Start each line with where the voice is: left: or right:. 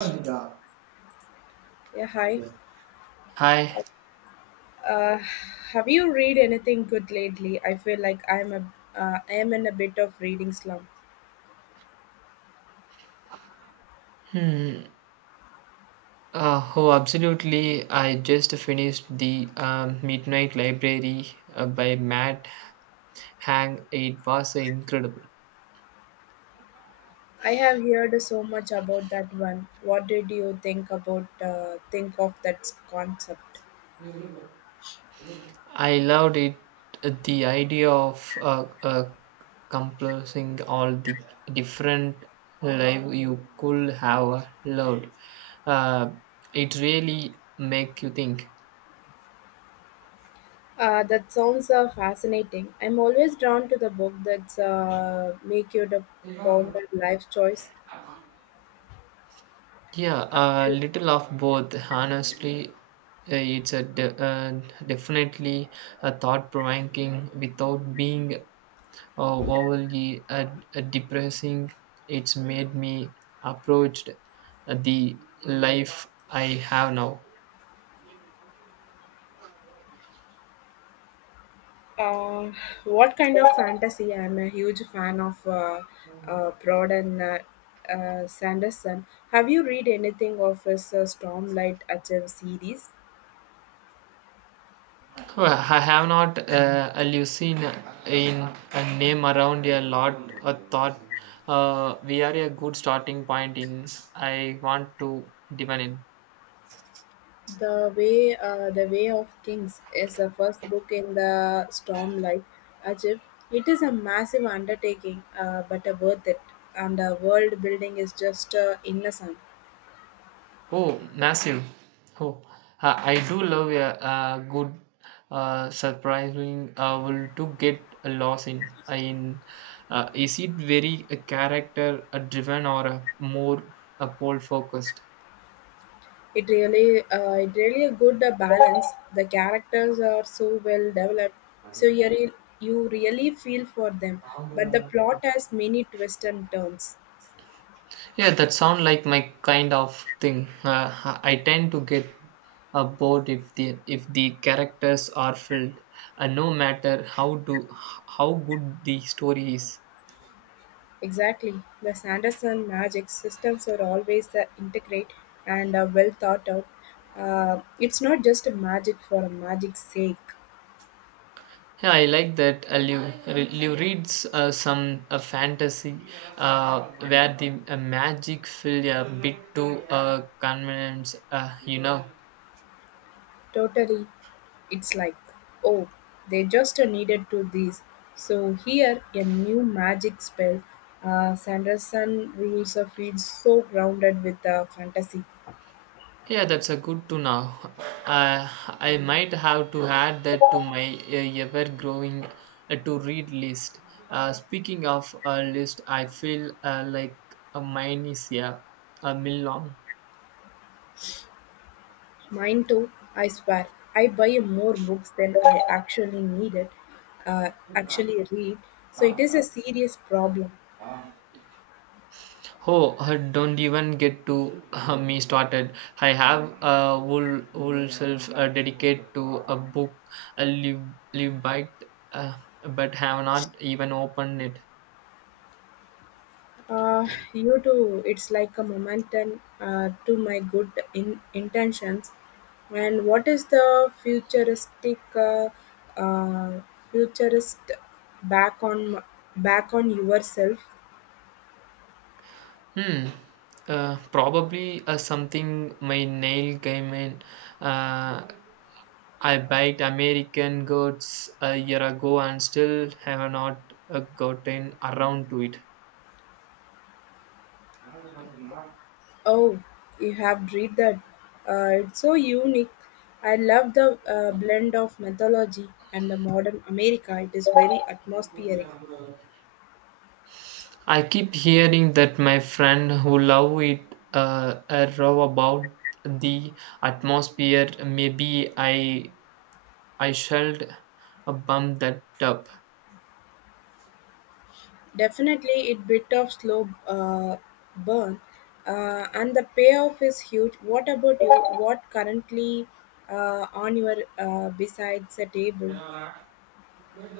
left: Yeah, hi.
right: Hi.
left: Uh, have you read anything good lately? I feel like I am in a bit of reading slump.
right: Hmm. Oh, absolutely. I just finished the Midnight Library by Matt Hang. It was incredible.
left: I have heard so much about that one. What did you think about think of that concept?
right: I loved it. The idea of compassing all the different life you could have loved. Uh, it really make you think.
left: That sounds fascinating. I'm always drawn to the book that's make you to ponder life choice.
right: Yeah, a little of both. Honestly, it's definitely a thought provoking without being overly depressing. It's made me approached the life I have now.
left: Uh, what kind of fantasy? I'm a huge fan of Broden Sanderson. Have you read anything of his Stormlight Achieve series?
right: Well, I have not a in a name around a lot. A thought. We are a good starting point in. I want to dive in.
left: The way of Kings is the first book in the Stormlight Achieve. It is a massive undertaking, but worth it. And the world building is just innocent.
right: Oh, massive. Oh, I do love a, good, surprising will to get lost in. In is it very character driven or more pole focused?
left: It really a good balance. The characters are so well developed, so you really feel for them. But the plot has many twists and turns.
right: Yeah, that sound like my kind of thing. I tend to get bored if the characters are filled, no matter how do how good the story is.
left: Exactly, the Sanderson magic systems are always integrate and well thought out. It's not just a magic for a magic's sake.
right: Yeah, I like that. Liu reads some fantasy where the magic feel a bit too convenience, uh.
left: Totally. It's like, oh, they just needed to this. So here a new magic spell. Sanderson rules of feels so grounded with the fantasy.
right: Yeah, that's a good to know. Uh, I might have to add that to my ever-growing to-read list. Speaking of a list, I feel like mine is a mill long.
left: Mine too, I swear. I buy more books than I actually needed, uh, actually read. So it is a serious problem.
right: Oh, don't even get to me started. I have a whole self dedicated to a book, a live, live by, uh, but have not even opened it.
left: Uh, you too, it's like a momentum to my good intentions. And what is the futuristic uh, futurist back on back on yourself?
right: Hmm. Probably something my nail game in. Uh, I biked American Gods a year ago and still have not gotten around to it.
left: Oh, you have read that. It's so unique. I love the blend of mythology and the modern America. It is very atmospheric.
right: I keep hearing that my friend who love it row about the atmosphere. Maybe I should bump that up.
left: Definitely, it bit of slow burn, and the payoff is huge. What about you? What currently on your besides the table?